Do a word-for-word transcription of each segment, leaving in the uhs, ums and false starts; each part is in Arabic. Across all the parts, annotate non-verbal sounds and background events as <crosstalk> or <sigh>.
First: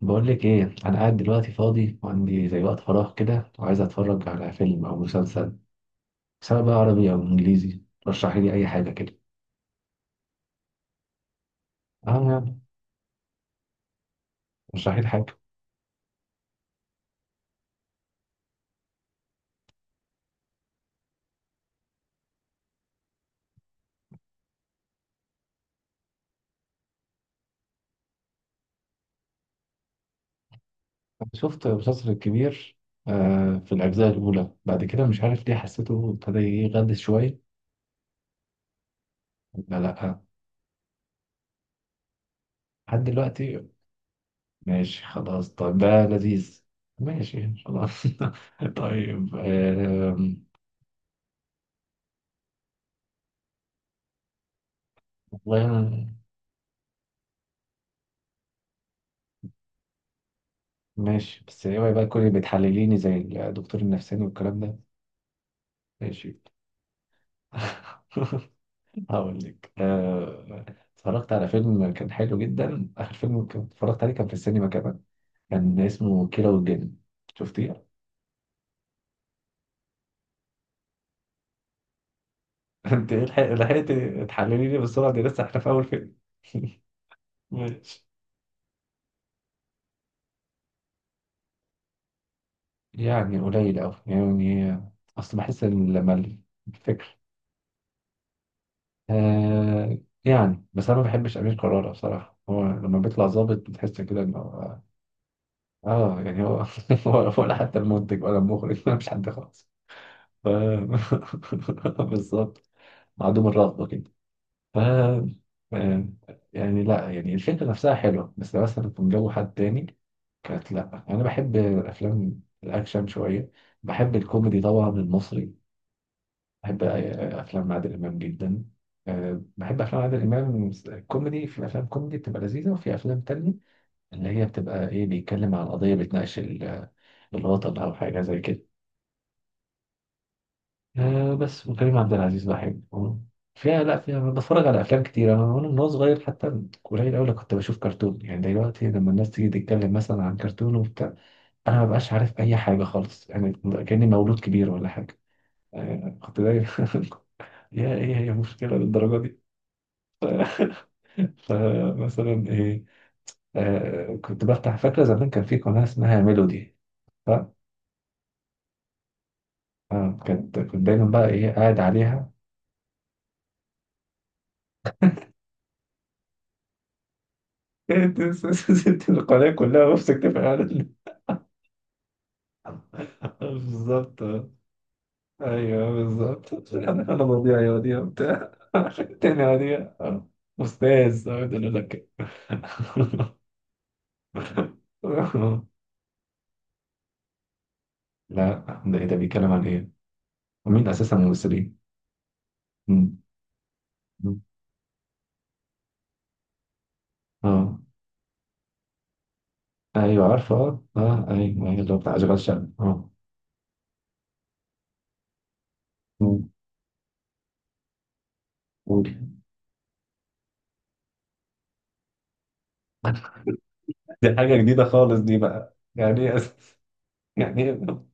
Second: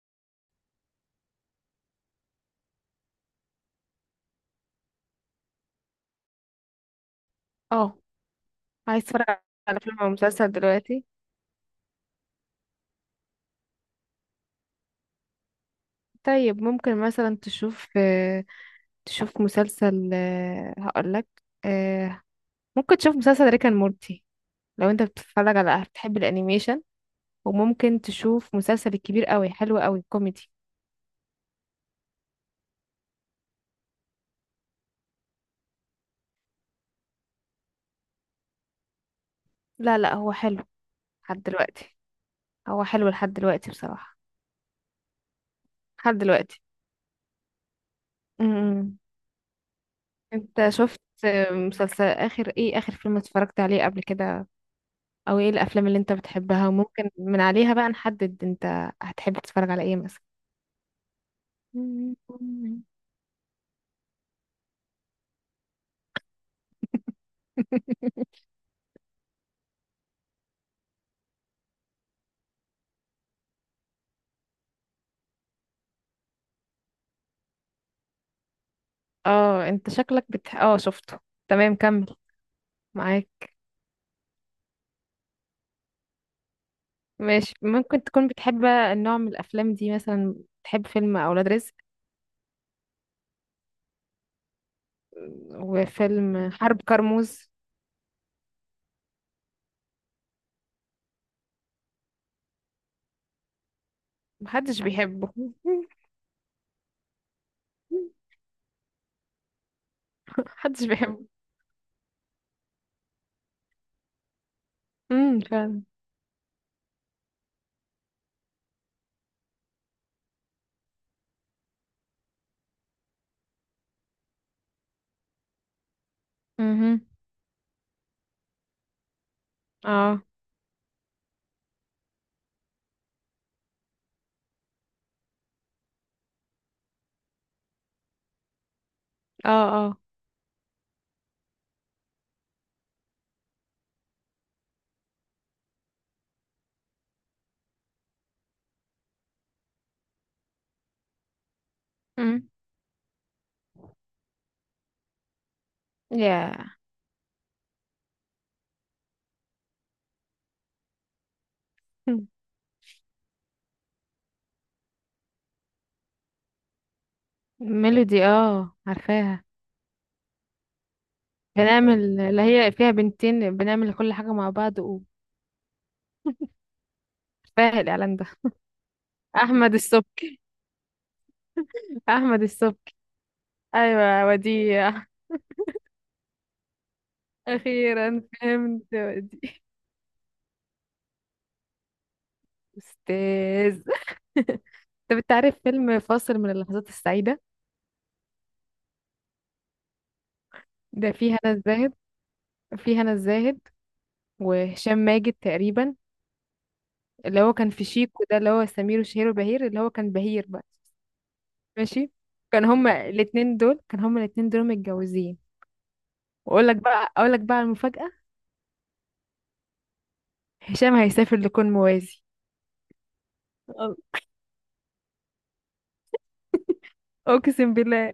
بقول لك ايه، انا قاعد دلوقتي فاضي وعندي زي وقت فراغ كده وعايز اتفرج على فيلم او مسلسل، سواء بقى عربي او انجليزي. اه، رشحي لي اي حاجه عايز كده. اتفرج على فيلم او مسلسل دلوقتي. اه يعني، رشحي لي حاجه. طيب ممكن مثلا تشوف آه، تشوف مسلسل آه، هقولك آه، ممكن تشوف مسلسل ريك اند مورتي لو انت بتتفرج على بتحب الانيميشن. وممكن تشوف مسلسل الكبير قوي، حلو قوي كوميدي. أنا شفت مسلسل الكبير آه في الاجزاء الاولى، بعد كده مش عارف ليه حسيته ابتدى يغلس شويه. لا لا، لا، لا، آه، هو حلو لحد دلوقتي. هو لحد حلو لحد دلوقتي. دلوقتي بصراحة، ماشي خلاص. طيب ده لحد دلوقتي. لذيذ. ماشي خلاص. م- <laughs> م. طيب آه انت شفت آه، مسلسل اخر ايه اخر فيلم اتفرجت عليه قبل كده؟ او ايه والله الافلام اللي انت أنا- بتحبها وممكن من عليها بقى نحدد انت هتحب تتفرج على ايه مثلا؟ ماشي، بس اوعي بقى تكوني بتحلليني زي الدكتور النفساني والكلام ده. ماشي. <laughs> <laughs> هقول لك آه، اتفرجت على فيلم كان حلو جدا. اخر فيلم كنت اتفرجت عليه كان في السينما كمان. كان اسمه كيرة والجن. شفتيه؟ اه، انت شكلك بتح... اه شفته. تمام، كمل. <laughs> انت إيه، لحق- معاك. لحقتي تحللي لي بالسرعه دي، لسه احنا في اول فيلم. <laughs> ماشي، ممكن ماشي. تكون بتحب النوع من الافلام دي مثلا. بتحب فيلم اولاد رزق يعني قليل أوي يعني. أصل بحس إن لما وفيلم حرب الفكر، كرموز. آه يعني بس أنا ما بحبش أمير كرارة بصراحة. هو لما بيطلع ظابط بتحس كده إنه محدش بيحبه. <laughs> آه يعني هو. <laughs> هو- ولا حتى المنتج ولا المخرج ولا مش حد خالص. ف... محدش بيحبه. <laughs> بالظبط. معدوم الرغبة كده. ف امم فعلا. آه، يعني لا، يعني الفكرة نفسها حلوة بس لو مثلا كان جو حد تاني. كانت لا، أنا بحب الأفلام الأكشن شوية. بحب الكوميدي طبعا المصري. بحب امم. آه، أفلام عادل إمام جدا. آه، بحب أفلام عادل اه. إمام كوميدي. في أفلام كوميدي بتبقى لذيذة، وفي أفلام تانية اللي هي بتبقى إيه بيتكلم عن قضية بتناقش ال- الوطن أو حاجة زي كده. اه. اه. آه بس، وكريم عبد العزيز بحبه فيها. لا، فيها بتفرج على افلام كتير انا، وانا من وأنا صغير حتى قليل قوي كنت بشوف كرتون، يعني دلوقتي لما الناس تيجي تتكلم مثلا عن كرتون وبتاع انا ما بقاش عارف امم. اي حاجه خالص، يعني كاني مولود كبير ولا حاجه. آه كنت يا دايما. <laughs> يا ايه، هي مشكله للدرجه دي؟ فمثلا <laughs> ايه. آه كنت بفتح، فاكره زمان كان في قناه اسمها ميلودي. ف ميلودي، اه، عارفاها. آه كنت كنت دايما بقى ايه قاعد بنعمل عليها. اللي هي فيها بنتين، بنعمل كل حاجة مع بعض، وفاهم <laughs> الإعلان ده. إيه، ست القناه أحمد كلها، وامسك السبكي، تبقى قاعد. أحمد السبكي. <laughs> بالظبط. أيوة وديع. ايوه بالظبط. انا أنا مضيع يا وديع أخيرا وبتاع. فهمت، <laughs> تاني يا وديع. وديع. استاذ، أقعد اقول لك كده. أستاذ. <laughs> طب أنت عارف <laughs> فيلم فاصل من اللحظات السعيدة؟ لا، ده ايه ده، بيتكلم عن ايه؟ ومين ده اساسا فيه هنا الممثلين؟ الزاهد، فيه هنا مم. الزاهد، مم. وهشام ماجد تقريبا، اللي هو كان اه، في شيكو ده، اللي هو سمير وشهير وبهير، اللي هو كان ايوه بهير عارفه، بقى. اه، آه، ايوه، أيوة، اللي هو ماشي. بتاع اشغال كان شقه هما اه. الاتنين دول كان هما الاتنين دول متجوزين. مم. واقول لك بقى اقول لك بقى المفاجأة. قول. هشام هيسافر لكون موازي. أ- دي حاجه جديده خالص، دي بقى يعني ايه أس- يعني اقسم إيه؟ بالله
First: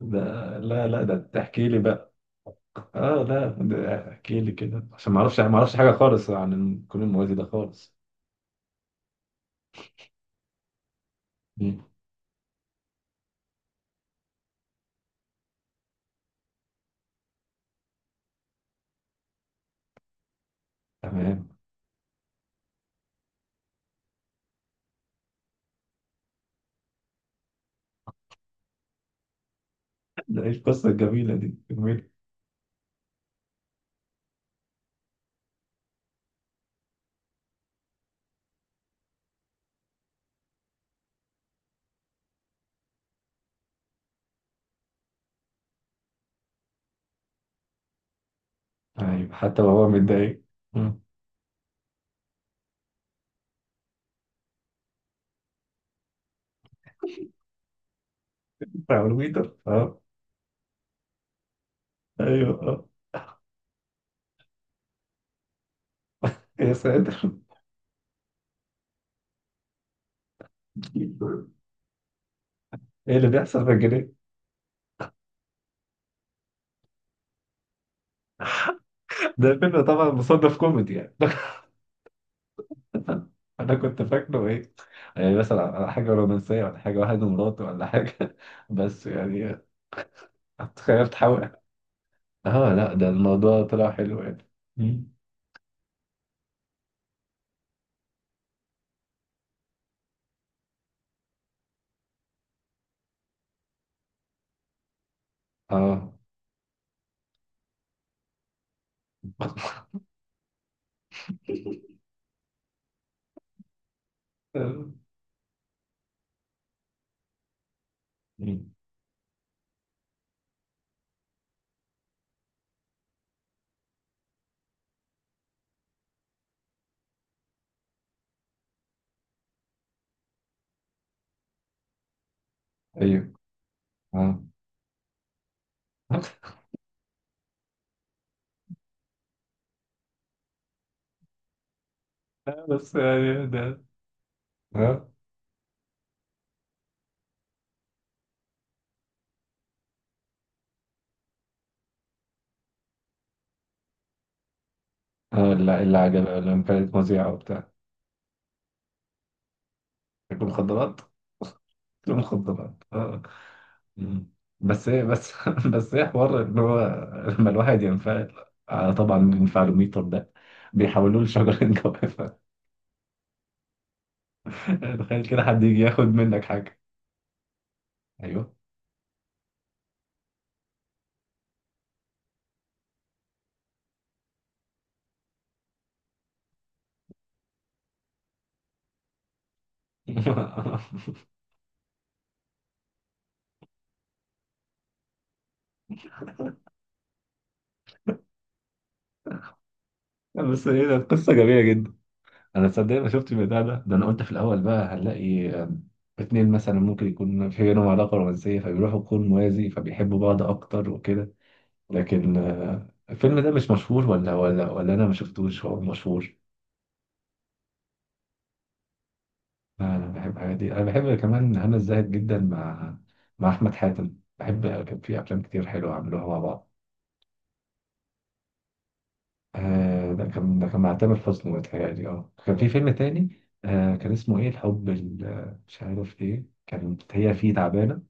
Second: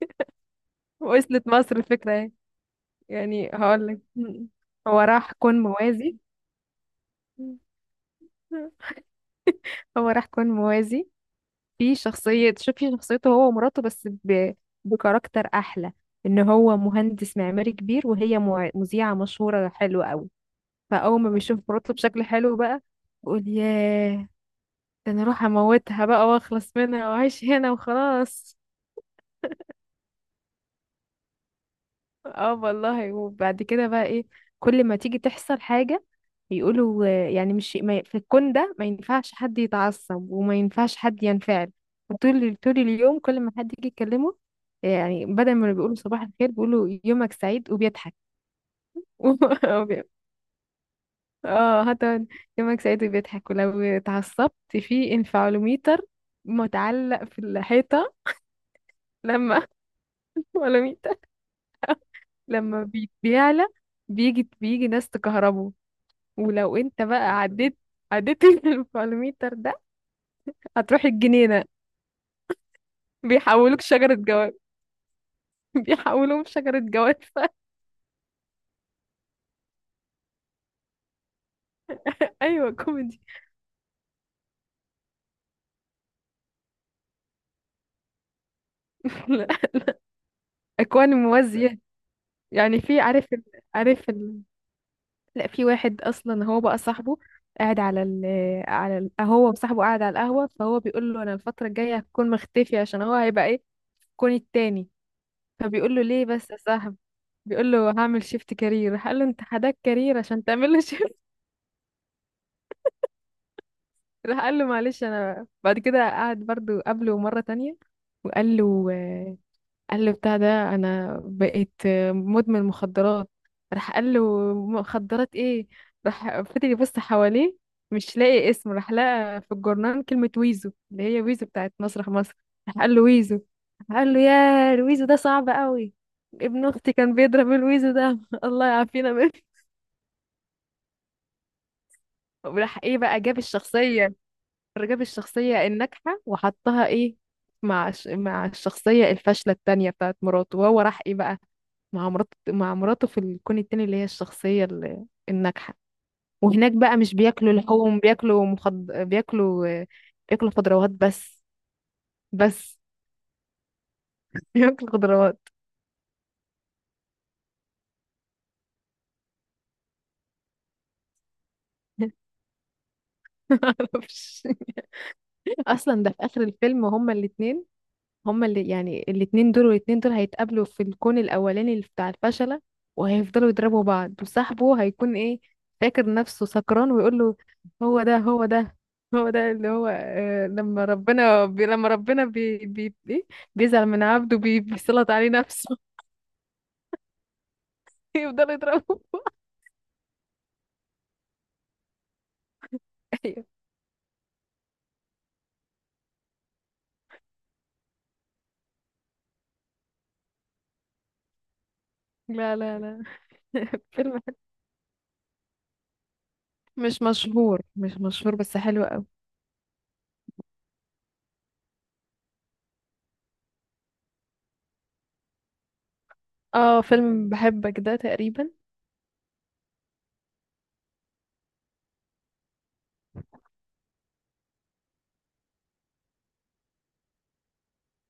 ده لا لا، ده وصلت تحكي مصر. لي بقى. الفكرة ايه؟ اه لا، يعني هقول لك. ده احكي لي كده هو عشان ما راح اعرفش ما كون اعرفش حاجه موازي، خالص عن كل الموازي ده خالص. هو راح كون موازي. مم. في شخصية، شوفي شخصيته هو ومراته، بس ب... بكاركتر احلى. ان هو مهندس معماري كبير، وهي مع- مذيعة مشهورة حلوة قوي. فاول ما تمام. بيشوف مراته بشكل حلو بقى، بيقول، ياه، ده انا اروح اموتها بقى واخلص منها واعيش هنا وخلاص. ده ايه القصه الجميله دي، جميل. اه والله. وبعد كده بقى ايه، كل ما تيجي تحصل حاجة يقولوا آه، يعني مش ما ي- في الكون ده ما ينفعش حد يتعصب وما ينفعش حد ينفعل. وطول طول اليوم، كل ما حد يجي يكلمه آه، يعني بدل ما بيقولوا صباح الخير، بيقولوا يومك سعيد وبيضحك. ايوه حتى <laughs> وهو وبي- متضايق. مم. اه، حتى يومك سعيد وبيضحك، ولو اتعصبت في انفعالوميتر متعلق في الحيطة. بتاع الويتر لما اه. <laughs> انفعالوميتر، ايوه لما اه. بي- بيعلى، بيجي بيجي ناس تكهربه. يا ولو انت بقى ساتر، عديت عديت <laughs> الفالوميتر ده، هتروح الجنينة. ايه اللي بيحصل في بيحولوك الجنيه؟ شجرة جواب بيحولوهم شجرة جواب. <laughs> ده فيلم طبعا مصنف كوميدي يعني. <laughs> ايوه كوميدي. انا كنت فاكره ايه، يعني مثلا على حاجه رومانسيه، ولا حاجه واحد ومراته، ولا حاجه. <laughs> بس لا، يعني تخيل اكوان تحاول. موازية. اه يعني لا، في ده عارف ال... الموضوع طلع عارف حلو ال... يعني. مم. لا، في واحد اصلا هو بقى صاحبه قاعد على ال... على ال... هو وصاحبه قاعد على القهوة، فهو بيقول له، انا الفترة الجاية هكون مختفي عشان هو هيبقى ايه، الكون التاني. فبيقول له، اه. ليه بس يا صاحبي؟ بيقول له، هعمل شيفت كارير. قال له، انت حداك كارير عشان تعمل له؟ <laughs> راح قال له آه. معلش. انا بعد كده قعد برضو قابله مرة تانية، وقال مم. له آه، قال له بتاع ده، انا بقيت آه، مدمن مخدرات. راح قال له، مخدرات ايه؟ راح فضل يبص حواليه، مش لاقي اسم، راح لقى في الجورنال كلمة ويزو، اللي هي ويزو بتاعت مسرح مصر. راح قال له، ايوه ويزو. راح قال له، اه. يا ويزو، ده صعب قوي. ابن اختي كان بيضرب الويزو ده. <laughs> الله يعافينا منه. <laughs> لا، وراح بس ايه بقى، جاب يعني ده الشخصية جاب اه. الشخصية الناجحة وحطها ايه، مع الش- مع الشخصية الفاشلة التانية بتاعت مراته. وهو راح ايه بقى، مع مراته مع مراته في الكون التاني، اللي هي الشخصية ال- آه، الناجحة. اللي اللي عجب لما وهناك كانت بقى مش مذيعة بياكلوا وبتاع. لحوم، بياكلوا مخض... بياكلوا تاكل بياكلوا خضروات مخدرات، بس. تاكل بس. مخدرات اه. مم. <laughs> بس بياكلوا ايه بس. <laughs> خضروات. بس ايه حوار ان هو لما الواحد ينفعل، آه، طبعا الانفعالوميتر ده بيحولوه لشجرة <laughs> جوافة. معرفش. <laughs> تخيل كده حد يجي اصلا ياخد ده في اخر منك حاجة. الفيلم، هما الاتنين، هما ايوه. اللي يعني الاتنين دول والاتنين دول هيتقابلوا في الكون الأولاني اللي بتاع الفشلة، وهيفضلوا يضربوا بعض. وصاحبه هيكون ايه، فاكر نفسه سكران ويقول له، هو ده، هو ده، هو ده اللي هو آه لما <laughs> ربنا بي لما ربنا بي بي إيه؟ بيزعل من عبده، بي بيسلط عليه نفسه. <laughs> يفضل يضربه. بس ايه، ده قصة جميلة جدا. انا تصدق ما شفتش أيوة. البتاع ده ده انا قلت في الاول بقى هنلاقي آم، اتنين مثلا ممكن يكون في بينهم علاقه رومانسيه، فبيروحوا كون موازي فبيحبوا بعض اكتر وكده. لكن لا، لا، آه، لا. الفيلم ده مش <laughs> مشهور فيلم ولا حلو. ولا ولا انا ما شفتوش. هو مشهور؟ مش مشهور، مش مشهور، بس حلو قوي. انا بحب الحاجات دي. انا بحب كمان هنا الزاهد جدا مع مع احمد حاتم، بحب كان في افلام كتير حلوه عملوها مع بعض. اه، فيلم بحبك ده تقريبا. آه، ده كان ده كان مع تامر حسني، متهيألي اه كان في فيلم تاني. آه، كان اسمه ايه، الحب ال- مش عارف ايه، كانت هي فيه تعبانه.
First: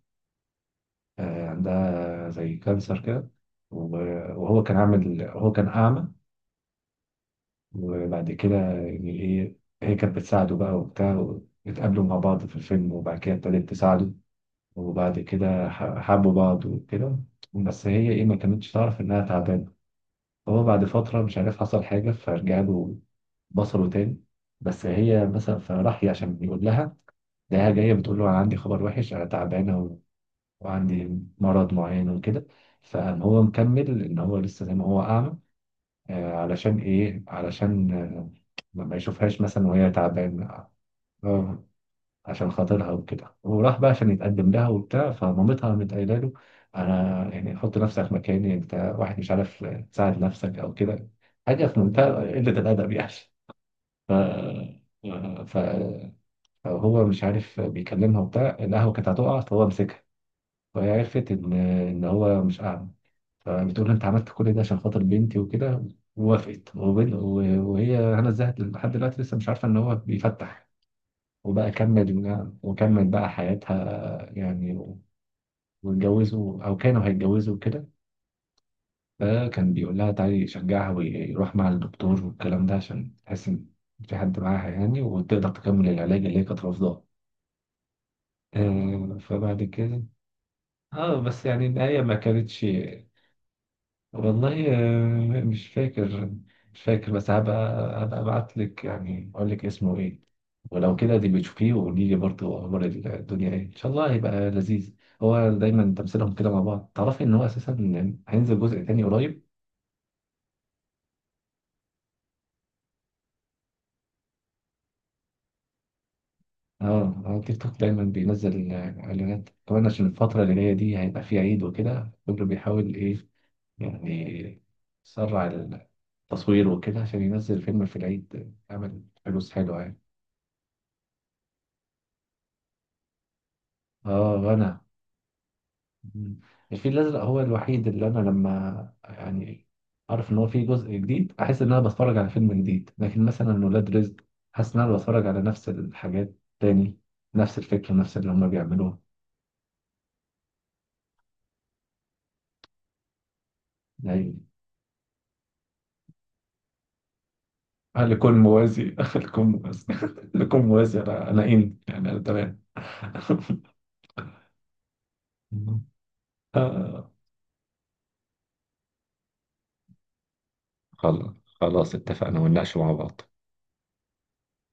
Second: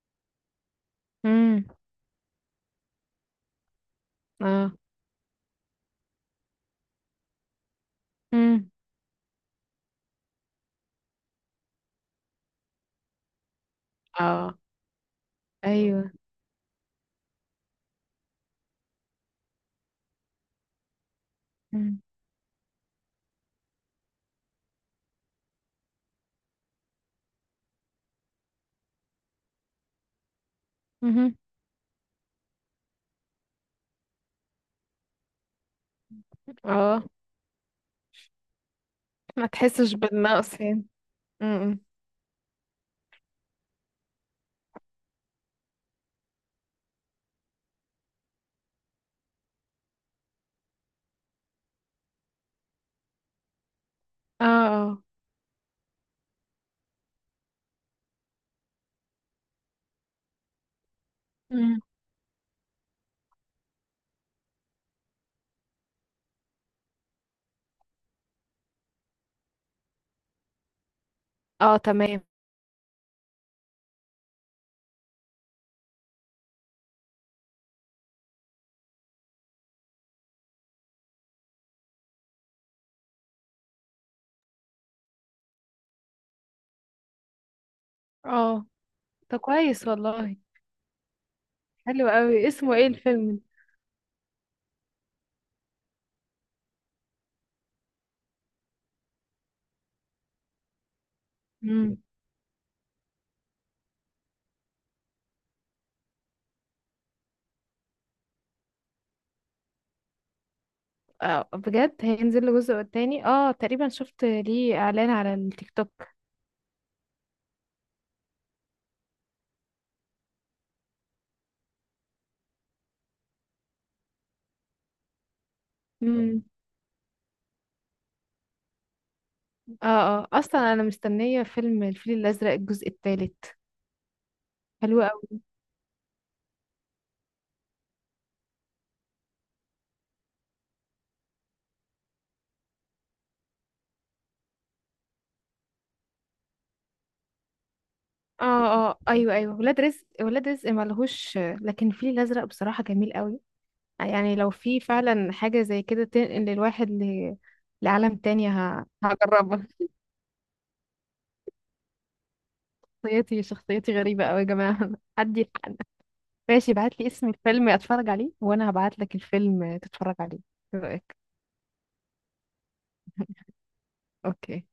آه، امم. عندها زي كانسر كده، و- وهو اه. كان عامل، هو كان أعمى. وبعد كده امم. يعني إيه، هي كانت بتساعده بقى وبتاع. اتقابلوا مع بعض في الفيلم وبعد كده ابتدت تساعده. اه. وبعد كده ح- ايوه. حبوا بعض وكده. بس هي إيه، ما كانتش تعرف إنها تعبانة. هو بعد فترة مش عارف حصل حاجة فرجع له بصره تاني. بس هي مثلا، فراح عشان يقول لها، ده هي جاية بتقول له أنا عندي خبر وحش، أنا تعبانة وعندي مهم. مرض معين وكده. فهو مكمل ان هو لسه زي ما هو اعمى. آه، علشان اه. ايه، علشان آه، ما ما يشوفهاش ما مثلا وهي تحسش بالنقص تعبانه، يعني. آه، امم. عشان خاطرها وكده. وراح بقى عشان يتقدم لها وبتاع، فمامتها قامت قايله له: انا يعني حط نفسك مكاني، انت واحد مش عارف تساعد نفسك او كده، حاجه في منتهى قله الادب يعني. ف اه. اه. ف- فهو مش عارف بيكلمها وبتاع، القهوه كانت هتقع فهو مسكها، وهي عرفت ان مم. ان هو مش اعمى. فبتقول لها: انت عملت كل ده عشان خاطر بنتي وكده. ووافقت وبن- و- وهي هنا الزاهد لحد دلوقتي لسه مش عارفه ان هو بيفتح. وبقى اه، تمام. كمل وكمل بقى حياتها يعني. واتجوزوا او كانوا هيتجوزوا وكده. فكان بيقول لها تعالي، يشجعها ويروح مع الدكتور والكلام ده، عشان تحس ان في حد معاها يعني، وتقدر تكمل العلاج اللي هي كانت رافضاه. اه، آه، ده فبعد كويس كده والله. اه، بس يعني النهاية حلو ما قوي. كانتش. اسمه ايه الفيلم ده؟ والله آه، مش فاكر مش فاكر. بس هبقى هبقى ابعت لك، يعني اقول لك اسمه ايه. ولو كده دي بتشوفيه مم. وقولي لي برضه اخبار الدنيا ايه، ان شاء الله هيبقى لذيذ. هو دايما تمثيلهم كده مع بعض. تعرفي ان هو اساسا هينزل جزء تاني قريب. اه، بجد هينزل له جزء تاني؟ اه تقريبا شفت ليه اعلان على التيك توك. اه على تيك توك دايما بينزل اعلانات، كمان عشان الفترة اللي جاية دي هيبقى فيه عيد وكده، كله بيحاول ايه يعني يسرع امم. التصوير وكده عشان ينزل فيلم في العيد يعمل فلوس حلوة اه. يعني. اه، اصلا انا مستنيه فيلم الفيل الازرق الجزء الثالث. اه وانا. حلو قوي. مم. الفيل الأزرق هو الوحيد اللي أنا لما يعني أعرف إن هو فيه جزء جديد أحس إن أنا بتفرج على فيلم جديد. لكن مثلا ولاد رزق، حاسس إن أنا بتفرج على نفس الحاجات تاني، نفس الفكرة، نفس اللي هما اه. اه. بيعملوه ايوه، ايوه، ولاد رزق، ولاد رزق ملهوش، لكن الفيل الازرق بصراحه جميل قوي. يعني يعني. لو في فعلا حاجة زي كده تنقل الواحد ل... هل لعالم يكون تاني، ه... موازي. <laughs> هل يكون هجربها. موازي. <laughs> <laughs> هل يكون موازي؟ أنا أنا إن يعني أنا تمام. شخصيتي شخصيتي غريبة أوي يا جماعة. <laughs> حد حد. <laughs> ماشي، ابعت لي آه، اسم الفيلم اتفرج عليه، وانا هبعت لك الفيلم تتفرج عليه. ايه رأيك؟ خلاص خلاص، اتفقنا ونناقش مع بعض. اوكي.